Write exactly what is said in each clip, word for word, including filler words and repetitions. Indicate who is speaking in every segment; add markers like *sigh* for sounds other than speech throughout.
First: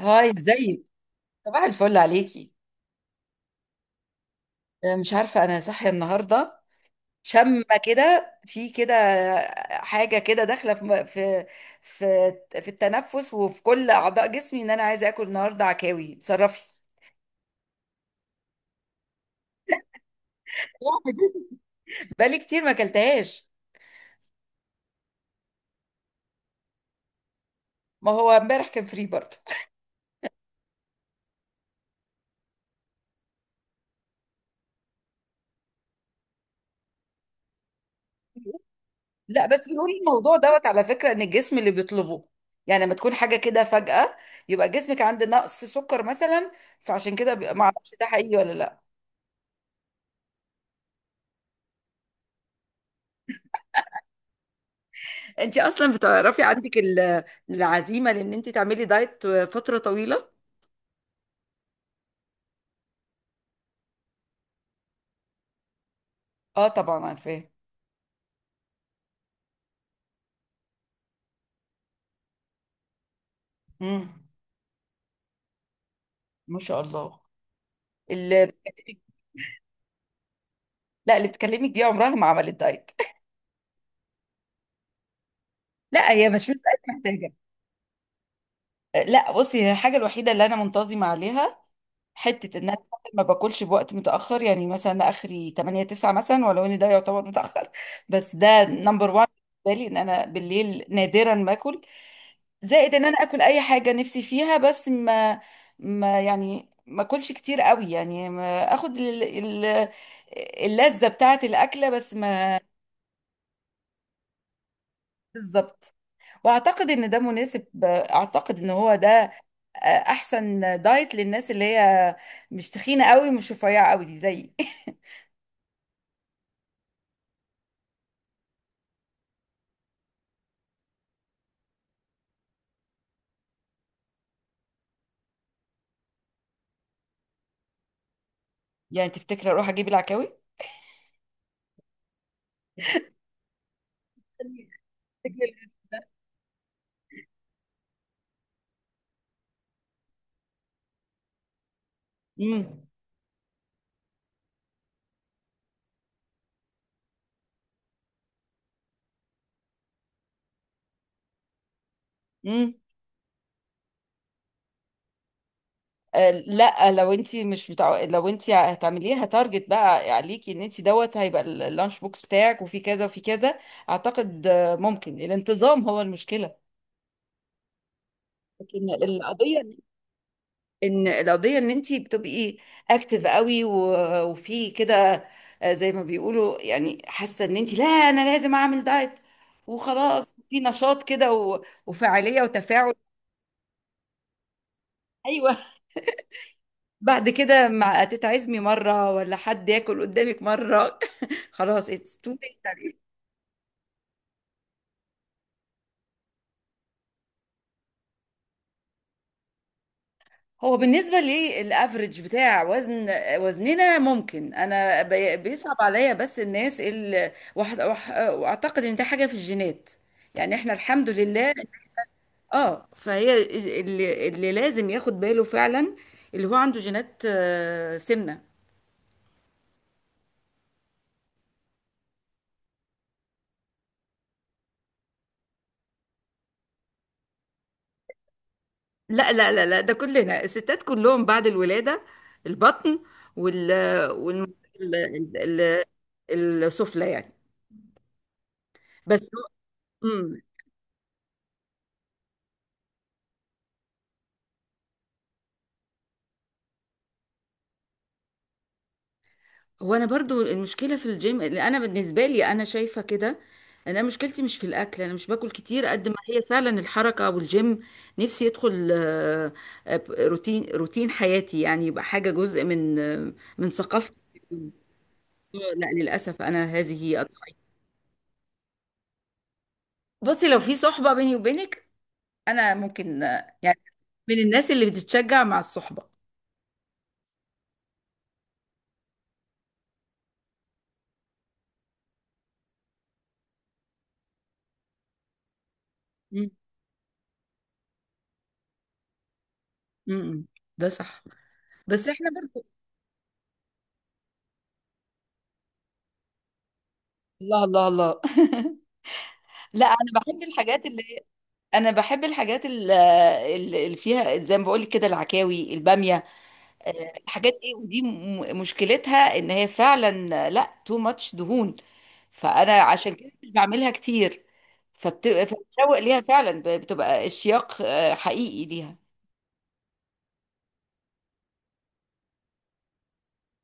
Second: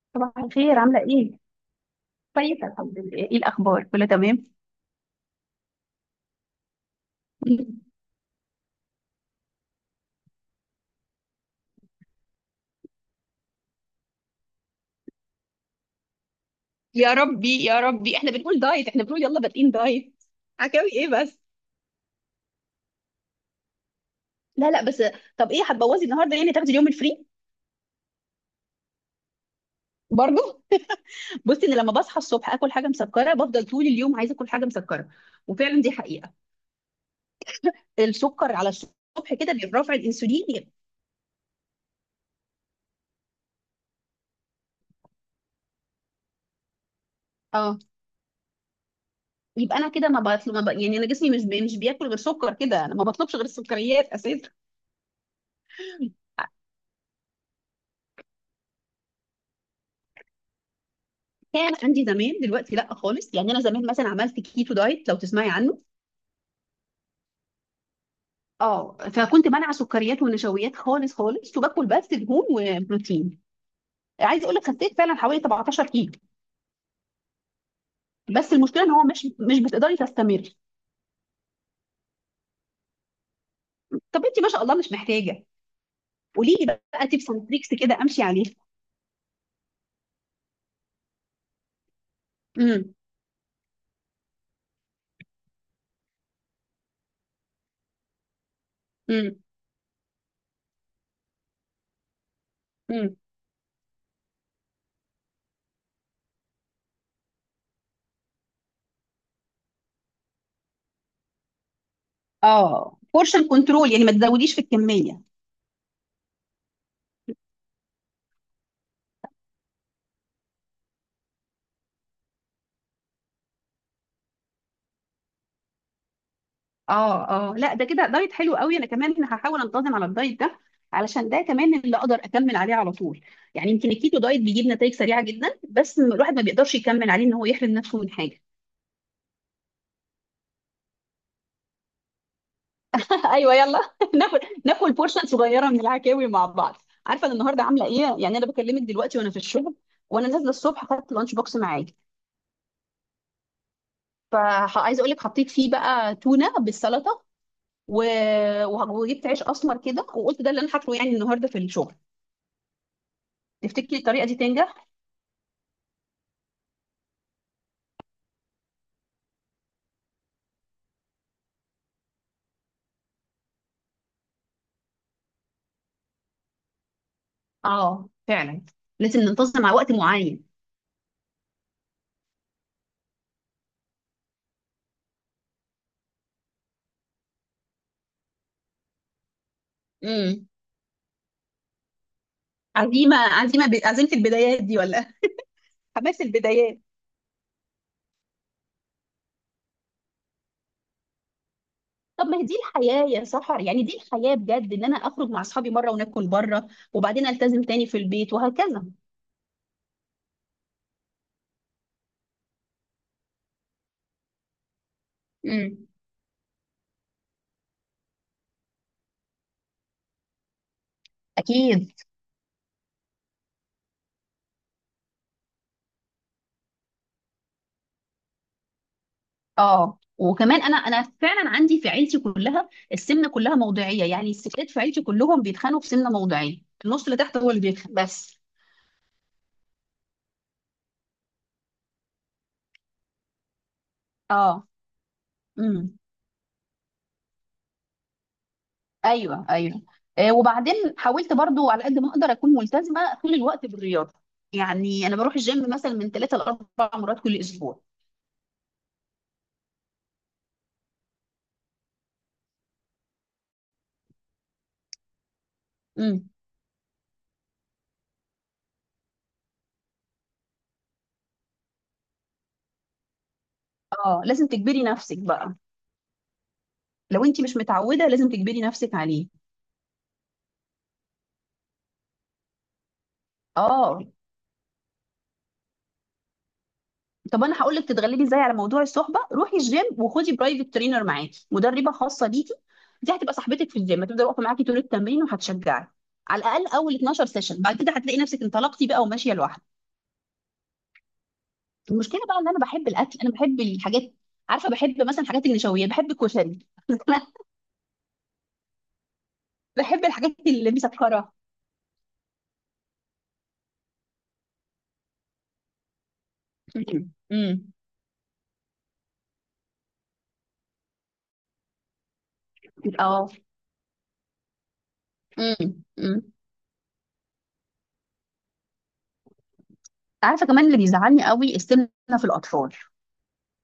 Speaker 1: هاي،
Speaker 2: صباح الخير،
Speaker 1: ازيك؟
Speaker 2: عاملة ايه؟
Speaker 1: صباح الفل عليكي.
Speaker 2: كويسة، الحمد لله. ايه الأخبار؟ كله تمام؟
Speaker 1: آه، مش عارفة أنا صاحية النهاردة. شامة
Speaker 2: *laughs*
Speaker 1: كده في كده، حاجة كده داخلة في م- في في في التنفس وفي كل أعضاء جسمي، إن أنا عايزة آكل النهاردة عكاوي. اتصرفي!
Speaker 2: يا ربي يا ربي، احنا بنقول دايت، احنا بنقول يلا بادئين دايت. عكاوي ايه بس!
Speaker 1: بقالي كتير ما أكلتهاش.
Speaker 2: لا، لا، بس. طب ايه هتبوظي النهارده؟ يعني تاخدي اليوم الفري؟
Speaker 1: ما هو امبارح كان فري برضه.
Speaker 2: برضه. *laughs* بصي، انا لما بصحى الصبح اكل حاجه مسكره بفضل طول اليوم عايزه اكل حاجه مسكره. وفعلا دي حقيقه. السكر على الصبح
Speaker 1: لا
Speaker 2: كده
Speaker 1: بس بيقول
Speaker 2: بيرفع
Speaker 1: الموضوع
Speaker 2: الانسولين
Speaker 1: دوت
Speaker 2: يبقى-
Speaker 1: على فكرة إن الجسم اللي بيطلبه، يعني لما تكون حاجة كده فجأة، يبقى جسمك عنده نقص سكر مثلا. فعشان كده بيبقى- ما
Speaker 2: اه.
Speaker 1: اعرفش ده حقيقي ولا لا.
Speaker 2: يبقى انا كده ما بطلب ما ب... يعني انا جسمي مش بي... مش بياكل غير سكر كده، انا ما بطلبش غير السكريات اساسا.
Speaker 1: انت اصلا بتعرفي عندك ال- العزيمه، لان انت تعملي دايت فتره طويله.
Speaker 2: كان عندي زمان، دلوقتي لا خالص. يعني انا زمان مثلا عملت كيتو دايت، لو تسمعي عنه.
Speaker 1: اه طبعا عارفاه.
Speaker 2: اه، فكنت منع سكريات ونشويات خالص خالص، وباكل بس دهون وبروتين.
Speaker 1: امم
Speaker 2: عايزه اقول لك خسيت فعلا حوالي 17 كيلو.
Speaker 1: ما شاء الله اللي
Speaker 2: بس المشكله ان
Speaker 1: بتكلمك.
Speaker 2: هو مش مش بتقدري تستمري.
Speaker 1: لا اللي بتكلمك دي عمرها ما عملت دايت.
Speaker 2: طب انت ما شاء الله مش محتاجه.
Speaker 1: *laughs* لا هي مش مش
Speaker 2: قولي لي
Speaker 1: دايت
Speaker 2: بقى تيبس
Speaker 1: محتاجه.
Speaker 2: اند تريكس كده امشي عليها.
Speaker 1: لا بصي، هي الحاجه الوحيده اللي انا منتظمه عليها، حته ان انا
Speaker 2: امم.
Speaker 1: ما باكلش بوقت متاخر. يعني مثلا اخري ثمانية تسعة مثلا، ولو ان ده يعتبر متاخر. *laughs* بس ده نمبر واحد
Speaker 2: امم.
Speaker 1: بالنسبه لي، ان انا بالليل نادرا ما اكل. زائد ان
Speaker 2: امم.
Speaker 1: انا اكل اي حاجه نفسي فيها بس ما ما يعني ما اكلش كتير قوي. يعني ما اخد ال- ال- اللذه بتاعه الاكله بس ما.
Speaker 2: اه، بورشن كنترول يعني ما تزوديش في الكميه.
Speaker 1: بالظبط، واعتقد ان ده مناسب. اعتقد ان هو ده احسن دايت للناس اللي هي مش تخينه قوي، مش رفيعه قوي، دي زيي. *laughs*
Speaker 2: اه، اه، لا، ده كده دايت حلو قوي. انا كمان هحاول انتظم على الدايت ده، علشان ده كمان اللي اقدر اكمل عليه على طول. يعني يمكن الكيتو دايت بيجيب نتائج سريعه جدا، بس الواحد ما بيقدرش يكمل عليه ان هو يحرم نفسه من حاجه.
Speaker 1: يعني تفتكري اروح اجيب العكاوي؟
Speaker 2: *laughs* ايوه يلا. *laughs* ناكل ناكل بورشن
Speaker 1: تفتكري؟
Speaker 2: صغيره من العكاوي مع بعض. عارفه انا النهارده عامله ايه؟ يعني انا بكلمك دلوقتي وانا في الشغل، وانا نازله الصبح خدت لانش بوكس معايا.
Speaker 1: امم
Speaker 2: فعايزه اقول لك حطيت فيه بقى تونه بالسلطه و... وجبت عيش اسمر كده، وقلت ده اللي انا هاكله يعني النهارده في الشغل.
Speaker 1: امم
Speaker 2: تفتكري الطريقه دي تنجح؟
Speaker 1: آه لا لو انت مش بتاع. لو انت هتعمليها تارجت، بقى عليكي ان انت دوت هيبقى ال- اللانش بوكس بتاعك وفي كذا وفي كذا. اعتقد آه، ممكن الانتظام هو المشكله.
Speaker 2: اه فعلا.
Speaker 1: لكن
Speaker 2: لازم
Speaker 1: القضيه
Speaker 2: ننتظم على وقت معين.
Speaker 1: ان القضيه ان انت بتبقي اكتف قوي و- وفي كده. آه، زي ما بيقولوا، يعني حاسه ان انت، لا انا لازم اعمل دايت وخلاص،
Speaker 2: امم.
Speaker 1: في نشاط كده و- وفاعليه وتفاعل.
Speaker 2: عزيمه عزيمه ب... عزيمه البدايات دي ولا؟
Speaker 1: ايوه.
Speaker 2: *laughs* حماس البدايات.
Speaker 1: بعد كده مع تيتا عزمي مرة، ولا حد ياكل قدامك مرة، *laughs* خلاص اتس
Speaker 2: طب
Speaker 1: تو
Speaker 2: ما هي دي
Speaker 1: ليت.
Speaker 2: الحياه يا سحر. يعني دي الحياه بجد، ان انا اخرج مع اصحابي مره وناكل بره، وبعدين التزم تاني في البيت وهكذا.
Speaker 1: هو بالنسبة لي الافريج بتاع وزن وزننا، ممكن انا بي- بيصعب
Speaker 2: امم.
Speaker 1: عليا. بس الناس اللي واحد واح- واعتقد ان ده حاجة في الجينات، يعني احنا الحمد لله.
Speaker 2: اكيد.
Speaker 1: اه فهي اللي, اللي لازم ياخد باله فعلا، اللي هو عنده جينات آه، سمنة.
Speaker 2: اه، وكمان انا انا فعلا عندي في عيلتي كلها السمنه كلها موضعيه. يعني الستات في عيلتي كلهم بيتخانقوا في سمنه موضعيه، النص اللي تحت هو اللي بيتخانق بس.
Speaker 1: لا لا لا لا، ده كلنا الستات كلهم بعد الولادة، البطن وال وال
Speaker 2: اه.
Speaker 1: ال- ال-
Speaker 2: امم.
Speaker 1: ال- السفلى يعني. بس هو.
Speaker 2: ايوه، ايوه. آه،
Speaker 1: أمم.
Speaker 2: وبعدين حاولت برضو على قد ما اقدر اكون ملتزمه طول الوقت بالرياضه. يعني انا بروح الجيم مثلا من ثلاثة لاربع مرات كل اسبوع.
Speaker 1: هو انا برضو المشكلة في الجيم. اللي انا بالنسبة لي انا شايفة كده، انا مشكلتي مش في الاكل، انا مش باكل كتير قد ما
Speaker 2: امم.
Speaker 1: هي فعلا الحركة والجيم. نفسي يدخل آه، آه، روتين روتين حياتي، يعني يبقى حاجة جزء من آه، من ثقافتي.
Speaker 2: اه، لازم تجبري نفسك بقى.
Speaker 1: لا للأسف أنا هذه
Speaker 2: لو
Speaker 1: هي.
Speaker 2: انت مش متعوده لازم تجبري نفسك عليه.
Speaker 1: بصي لو في صحبة بيني وبينك، انا ممكن آه، يعني
Speaker 2: اه،
Speaker 1: من الناس اللي بتتشجع مع الصحبه.
Speaker 2: طب انا هقول لك تتغلبي ازاي على موضوع الصحبه. روحي الجيم وخدي برايفت ترينر معاكي، مدربه خاصه ليكي. دي هتبقى صاحبتك في الجيم، هتفضل واقفه معاكي طول التمرين وهتشجعك. على
Speaker 1: مم.
Speaker 2: الاقل اول 12 سيشن، بعد كده هتلاقي نفسك انطلقتي بقى وماشيه لوحدك.
Speaker 1: مم. ده صح، بس
Speaker 2: المشكله
Speaker 1: احنا
Speaker 2: بقى ان انا
Speaker 1: برضو.
Speaker 2: بحب الاكل، انا بحب الحاجات. عارفه بحب مثلا حاجات النشويات، بحب الكشري. *laughs* انا
Speaker 1: الله الله الله. *laughs* لا،
Speaker 2: بحب
Speaker 1: انا
Speaker 2: الحاجات
Speaker 1: بحب
Speaker 2: اللي
Speaker 1: الحاجات اللي
Speaker 2: مسكره.
Speaker 1: انا بحب الحاجات ال- اللي اللي فيها، زي ما بقول لك كده: العكاوي، الباميه، آه،
Speaker 2: *laughs* امم.
Speaker 1: الحاجات دي.
Speaker 2: امم.
Speaker 1: ودي م- مشكلتها ان هي فعلا آه، لا تو ماتش دهون. فانا عشان
Speaker 2: اه.
Speaker 1: كده مش بعملها كتير، فبت...
Speaker 2: امم.
Speaker 1: فبتشوق ليها
Speaker 2: امم.
Speaker 1: فعلا، ب- بتبقى اشتياق آه، حقيقي ليها.
Speaker 2: عارفه كمان اللي بيزعلني قوي السمنه في الاطفال.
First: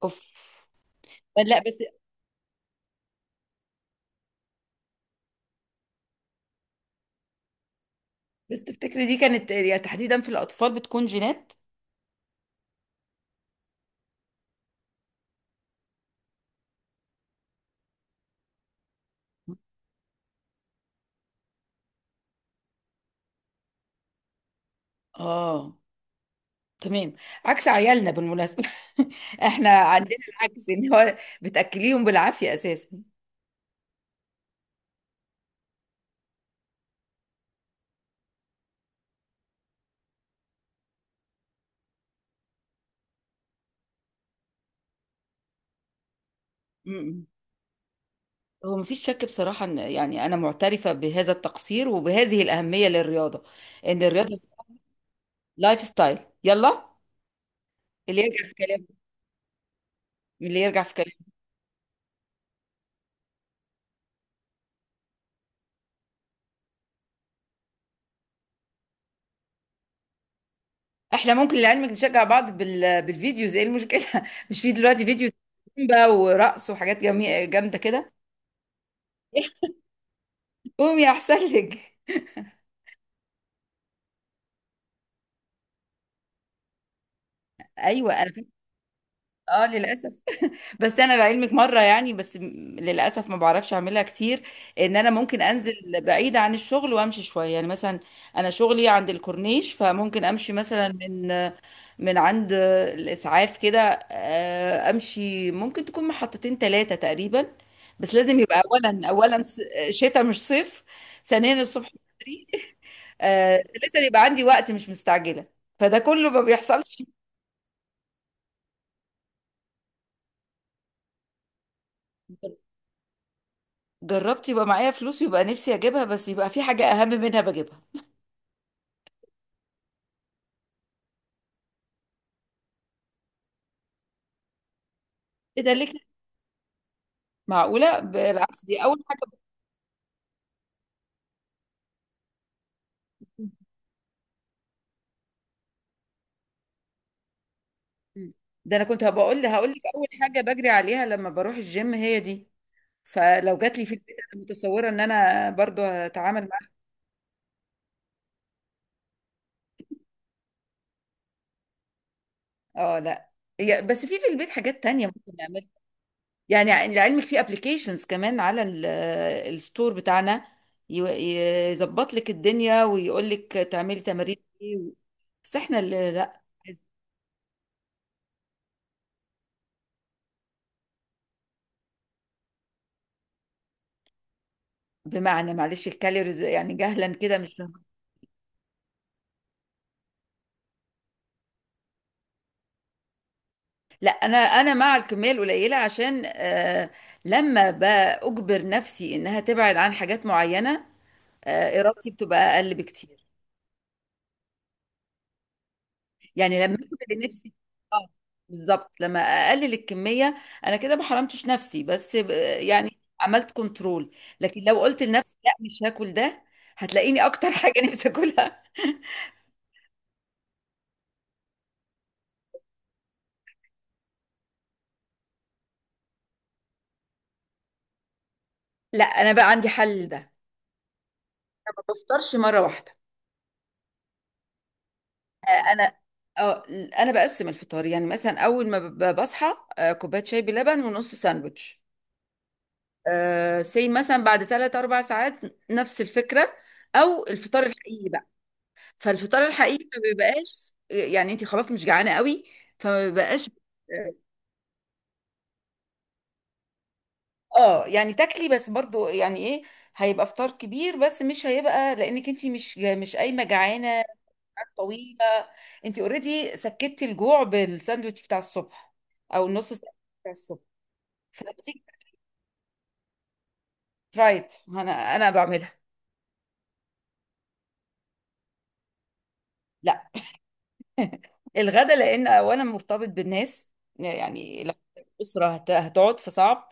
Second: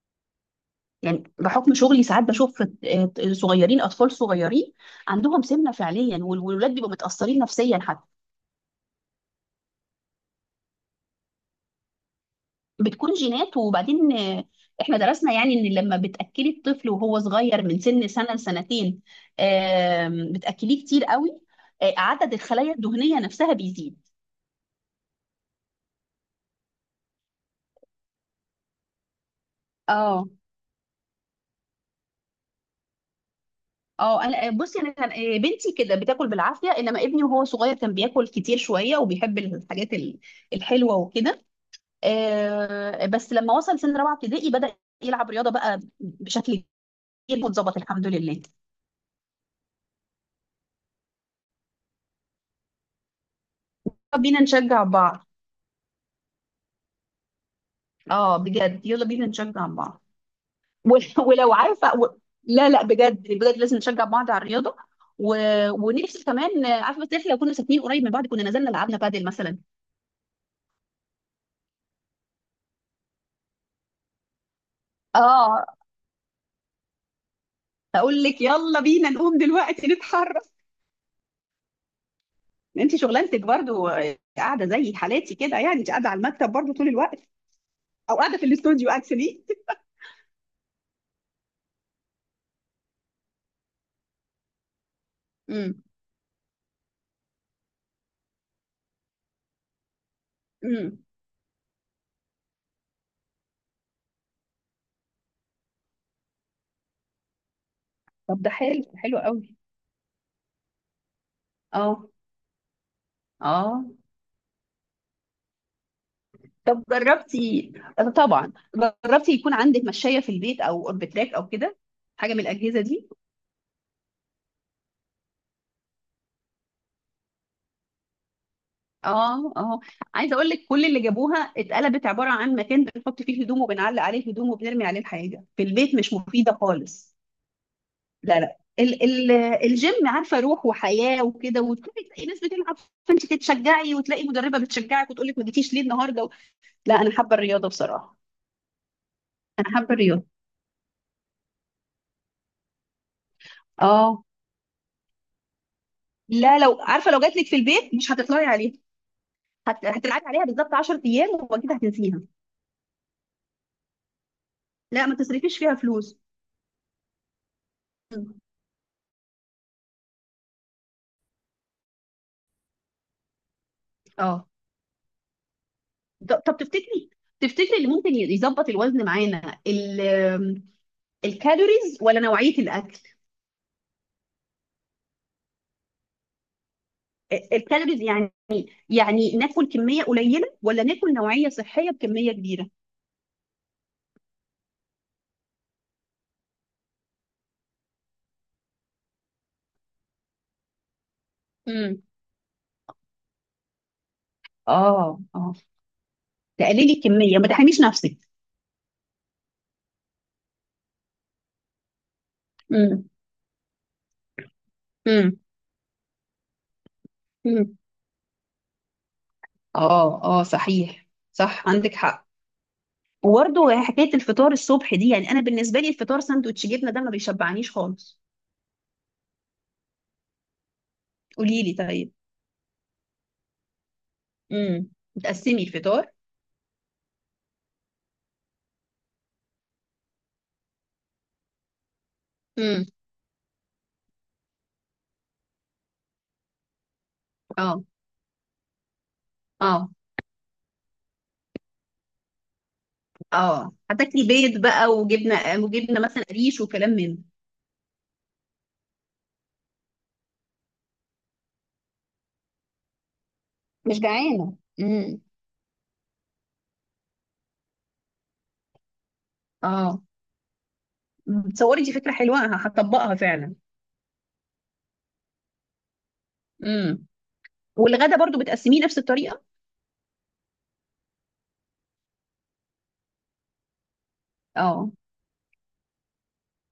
Speaker 1: اوف.
Speaker 2: يعني
Speaker 1: لا
Speaker 2: بحكم
Speaker 1: بس
Speaker 2: شغلي ساعات بشوف آه، صغيرين، اطفال صغيرين عندهم سمنه فعليا، والولاد بيبقوا متاثرين نفسيا حتى.
Speaker 1: بس تفتكري دي كانت، يعني تحديدا في الأطفال بتكون جينات.
Speaker 2: بتكون جينات. وبعدين آه، احنا درسنا، يعني ان لما بتاكلي الطفل وهو صغير من سن سنه لسنتين، آم، بتاكليه كتير قوي، آه، عدد الخلايا الدهنيه نفسها بيزيد.
Speaker 1: اه تمام. عكس عيالنا بالمناسبة. *laughs* احنا عندنا
Speaker 2: اه،
Speaker 1: العكس، ان هو بتأكليهم بالعافية اساسا.
Speaker 2: اه، انا آه، بصي انا كان آه، بنتي كده بتاكل بالعافيه، انما ابني وهو صغير كان بياكل كتير شويه وبيحب الحاجات ال- الحلوه وكده. آه، بس لما وصل سن رابعه ابتدائي بدا يلعب رياضه بقى بشكل
Speaker 1: م-م.
Speaker 2: كبير، واتظبط الحمد لله. يلا
Speaker 1: هو مفيش شك بصراحة، ان يعني انا معترفة بهذا التقصير وبهذه الأهمية للرياضة. ان
Speaker 2: بينا
Speaker 1: الرياضة
Speaker 2: نشجع بعض.
Speaker 1: لايف ستايل. يلا. اللي
Speaker 2: اه
Speaker 1: يرجع في
Speaker 2: بجد،
Speaker 1: كلامه،
Speaker 2: يلا بينا نشجع بعض.
Speaker 1: اللي يرجع في
Speaker 2: ول- *laughs*
Speaker 1: كلامه.
Speaker 2: ولو عارفه و... لا لا بجد بجد لازم نشجع بعض على الرياضه و... ونفسي كمان. آه، عارفه بس احنا لو كنا ساكنين قريب من بعض كنا نزلنا لعبنا بادل مثلا.
Speaker 1: احنا ممكن لعلمك نشجع بعض بال... بالفيديوز. ايه المشكلة؟ *laughs* مش في دلوقتي فيديو
Speaker 2: اه،
Speaker 1: زومبا ورقص وحاجات جميلة جامدة كده؟
Speaker 2: اقول لك يلا بينا نقوم دلوقتي نتحرك.
Speaker 1: قومي احسن لك.
Speaker 2: انت شغلانتك برضو آه، قاعده زي حالاتي كده، يعني انت قاعده على المكتب برضو طول الوقت، او
Speaker 1: ايوه انا
Speaker 2: قاعده في
Speaker 1: فاكره.
Speaker 2: الاستوديو اكشلي.
Speaker 1: اه للاسف. بس انا لعلمك مره، يعني بس م- للاسف ما بعرفش اعملها كتير. ان انا ممكن انزل
Speaker 2: امم.
Speaker 1: بعيد عن الشغل وامشي شويه، يعني مثلا انا شغلي عند الكورنيش، فممكن امشي مثلا
Speaker 2: امم.
Speaker 1: من من عند الاسعاف كده. آه، امشي، ممكن تكون محطتين ثلاثه تقريبا. بس
Speaker 2: *laughs*
Speaker 1: لازم
Speaker 2: طب ده
Speaker 1: يبقى
Speaker 2: حلو،
Speaker 1: اولا
Speaker 2: حلو
Speaker 1: اولا
Speaker 2: قوي.
Speaker 1: س- شتاء مش صيف، ثانيا الصبح
Speaker 2: اه
Speaker 1: بدري، آه،
Speaker 2: اه.
Speaker 1: ثالثا يبقى عندي وقت مش مستعجله. فده كله ما
Speaker 2: طب
Speaker 1: بيحصلش.
Speaker 2: جربتي؟ طبعا. جربتي يكون عندك مشاية في البيت او اوربتراك او كده، حاجه من الاجهزه دي؟
Speaker 1: جربت، يبقى معايا فلوس ويبقى نفسي اجيبها، بس يبقى في حاجة اهم منها بجيبها.
Speaker 2: اه اه. عايزه اقول لك كل اللي جابوها اتقلبت عباره عن مكان بنحط فيه هدوم، وبنعلق عليه هدوم، وبنرمي عليه الحاجه. في
Speaker 1: ايه ده ليه
Speaker 2: البيت
Speaker 1: كده؟
Speaker 2: مش مفيده خالص.
Speaker 1: معقولة؟
Speaker 2: لا، لا،
Speaker 1: بالعكس دي اول
Speaker 2: ال
Speaker 1: حاجة.
Speaker 2: ال الجيم عارفه روح وحياه وكده، وتلاقي تلاقي ناس بتلعب، فانت تتشجعي وتلاقي مدربه بتشجعك وتقول لك ما جيتيش ليه النهارده. لا انا حابه الرياضه بصراحه.
Speaker 1: مم. ده انا كنت هبقول
Speaker 2: انا
Speaker 1: هقول لك
Speaker 2: حابه
Speaker 1: اول
Speaker 2: الرياضه.
Speaker 1: حاجة بجري عليها لما بروح الجيم هي دي. فلو جات لي في البيت،
Speaker 2: اه
Speaker 1: انا متصورة ان انا برضو هتعامل
Speaker 2: لا،
Speaker 1: معاها.
Speaker 2: لو عارفه لو جات لك في البيت مش هتطلعي عليها. هت... هتلعبي عليها بالظبط 10 ايام، وبعد كده هتنسيها.
Speaker 1: اه لا. هي- بس في في البيت حاجات
Speaker 2: لا،
Speaker 1: تانية
Speaker 2: ما
Speaker 1: ممكن
Speaker 2: تصرفيش
Speaker 1: نعملها.
Speaker 2: فيها فلوس.
Speaker 1: يعني لعلمك في ابلكيشنز كمان على ال- الستور بتاعنا، ي- يظبط لك الدنيا ويقول لك تعملي تمارين
Speaker 2: اه،
Speaker 1: ايه. بس احنا اللي لا.
Speaker 2: ده- طب تفتكري، تفتكري اللي ممكن يظبط الوزن معانا، ال- الكالوريز ولا نوعية الأكل؟
Speaker 1: بمعنى معلش الكالوريز، يعني جهلا كده
Speaker 2: ال-
Speaker 1: مش فاهمة.
Speaker 2: الكالوريز يعني، يعني ناكل كمية قليلة ولا ناكل نوعية صحية بكمية كبيرة؟
Speaker 1: لا، انا انا مع الكميه القليله، عشان آه لما باجبر نفسي انها تبعد عن حاجات معينه، آه
Speaker 2: امم.
Speaker 1: ارادتي بتبقى اقل بكتير.
Speaker 2: اه اه،
Speaker 1: يعني لما
Speaker 2: تقللي
Speaker 1: اكل
Speaker 2: الكمية ما
Speaker 1: لنفسي.
Speaker 2: تحرميش
Speaker 1: اه
Speaker 2: نفسك.
Speaker 1: بالظبط، لما اقلل الكميه انا كده ما حرمتش نفسي، بس ب- يعني
Speaker 2: امم.
Speaker 1: عملت كنترول. لكن لو قلت لنفسي
Speaker 2: امم.
Speaker 1: لا مش هاكل ده، هتلاقيني اكتر *laughs* حاجه
Speaker 2: امم.
Speaker 1: نفسي اكلها. *laughs*
Speaker 2: اه اه، صحيح، صح عندك حق. وبرضه حكاية الفطار الصبح دي، يعني أنا بالنسبة لي الفطار ساندوتش جبنة ده ما بيشبعنيش خالص.
Speaker 1: لا انا بقى عندي حل ده.
Speaker 2: قولي لي
Speaker 1: أنا ما
Speaker 2: طيب.
Speaker 1: بفطرش مره واحده.
Speaker 2: امم. بتقسمي
Speaker 1: انا
Speaker 2: الفطار؟
Speaker 1: اه انا بقسم الفطار. يعني مثلا اول ما ب- بصحى، آه، كوبايه شاي بلبن ونص ساندوتش.
Speaker 2: امم.
Speaker 1: أه سي مثلا بعد ثلاث اربع ساعات نفس الفكره. او الفطار
Speaker 2: اه
Speaker 1: الحقيقي بقى، فالفطار الحقيقي
Speaker 2: اه
Speaker 1: ما بيبقاش. يعني انت خلاص مش جعانه قوي، فما بيبقاش.
Speaker 2: اه،
Speaker 1: اه
Speaker 2: هتاكلي بيض بقى وجبنه، وجبنه مثلا قريش وكلام من ده.
Speaker 1: آه، يعني تاكلي بس برضو، يعني ايه، هيبقى فطار كبير بس مش هيبقى، لانك انت مش مش قايمه
Speaker 2: مش
Speaker 1: جعانه
Speaker 2: جعانة. امم.
Speaker 1: طويله. انت اوريدي سكتي الجوع بالساندوتش بتاع الصبح او النص ساندوتش
Speaker 2: اه.
Speaker 1: بتاع الصبح،
Speaker 2: تصوري
Speaker 1: فبتيجي
Speaker 2: دي فكره حلوه، ه- هطبقها فعلا.
Speaker 1: ترايت. انا انا بعملها.
Speaker 2: امم. والغدا برضو بتقسميه نفس الطريقه؟
Speaker 1: لا، الغدا لان اولا مرتبط بالناس. يعني لو
Speaker 2: اه.
Speaker 1: الاسره هت- هتقعد، فصعب.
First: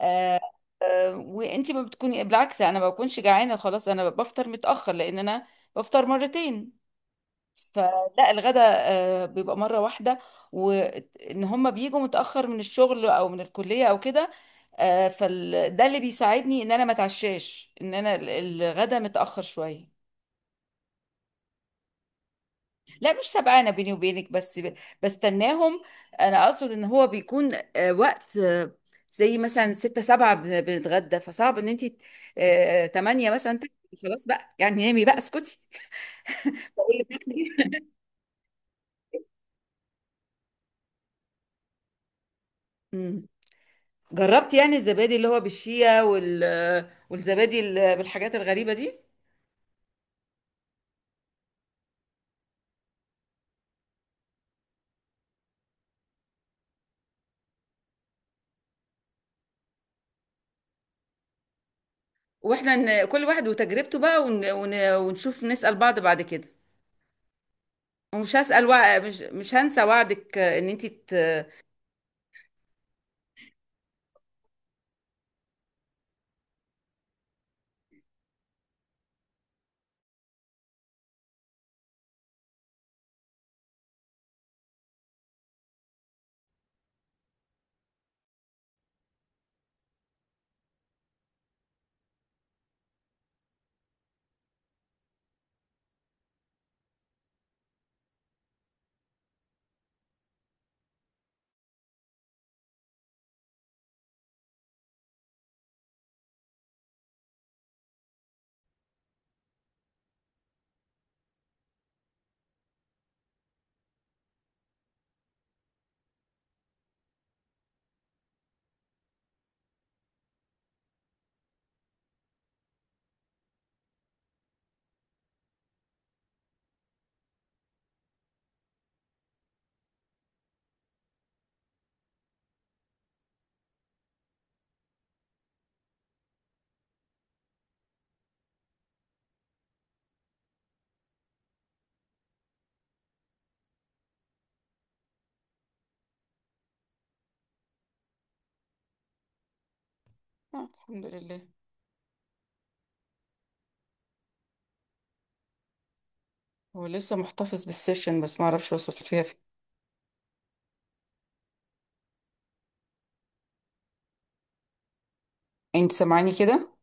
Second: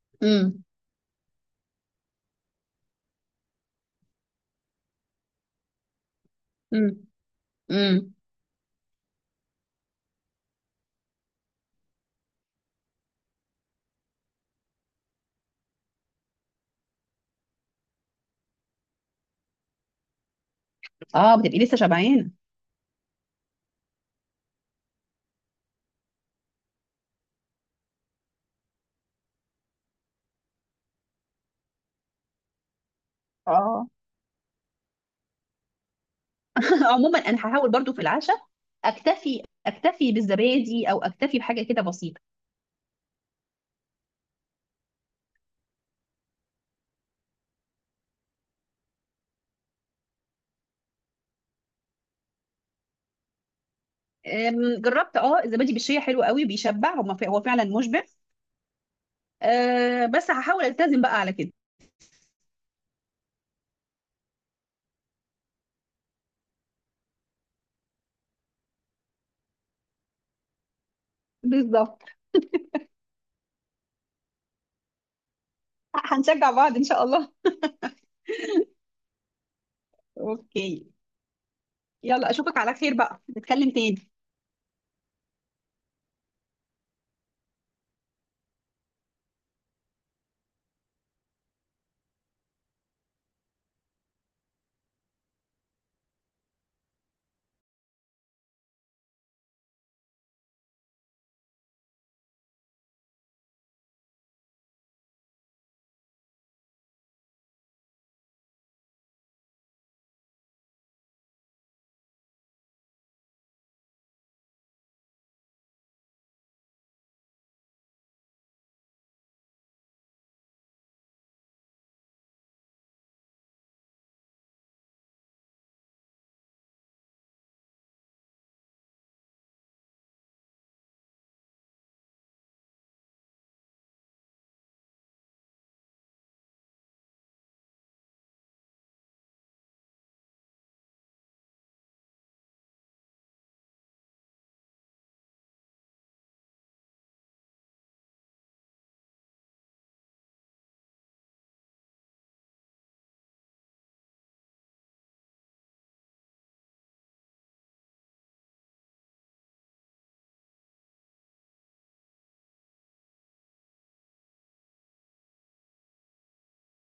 Speaker 1: آه
Speaker 2: امم.
Speaker 1: آه وانت ما بتكوني، بالعكس انا ما بكونش جعانه خلاص. انا بفطر متاخر، لان انا بفطر مرتين.
Speaker 2: امم. امم.
Speaker 1: فلا الغداء آه، بيبقى مرة واحدة. وان هم بيجوا متأخر من الشغل او من الكلية او كده. آه، فال ده اللي بيساعدني ان انا ما اتعشاش، ان انا ال- الغدا متأخر شوية.
Speaker 2: اه بتبقي لسه شبعانه.
Speaker 1: لا مش سبعانة بيني وبينك، بس ب- بستناهم. انا اقصد ان هو بيكون آه، وقت آه، زي مثلا ستة سبعة بن- بنتغدى. فصعب ان انت آه، تمانية
Speaker 2: *laughs*
Speaker 1: مثلا تاكلي.
Speaker 2: اه،
Speaker 1: خلاص بقى، يعني نامي بقى اسكتي. *laughs* بقول لك
Speaker 2: عموما انا هحاول
Speaker 1: تاكلي.
Speaker 2: برضو في العشاء اكتفي اكتفي بالزبادي او اكتفي بحاجه كده بسيطه.
Speaker 1: *laughs* جربت يعني الزبادي اللي هو بالشيا، وال والزبادي ال- بالحاجات الغريبة دي.
Speaker 2: أم، جربت اه الزبادي بالشيا حلو قوي بيشبع، هو هو فعلا مشبع. أه، بس هحاول التزم بقى على كده.
Speaker 1: واحنا ن- كل واحد وتجربته بقى، ون... ون... ونشوف نسأل بعض بعد كده. ومش هسأل وع... مش مش هنسى وعدك، ان انت ت... آه،
Speaker 2: بالظبط. هنشجع بعض إن شاء الله. أوكي. يلا أشوفك على خير بقى، نتكلم تاني.
Speaker 1: الحمد لله. هو لسه محتفظ بالسيشن، بس ما اعرفش وصل فيها فين. انت سامعاني كده؟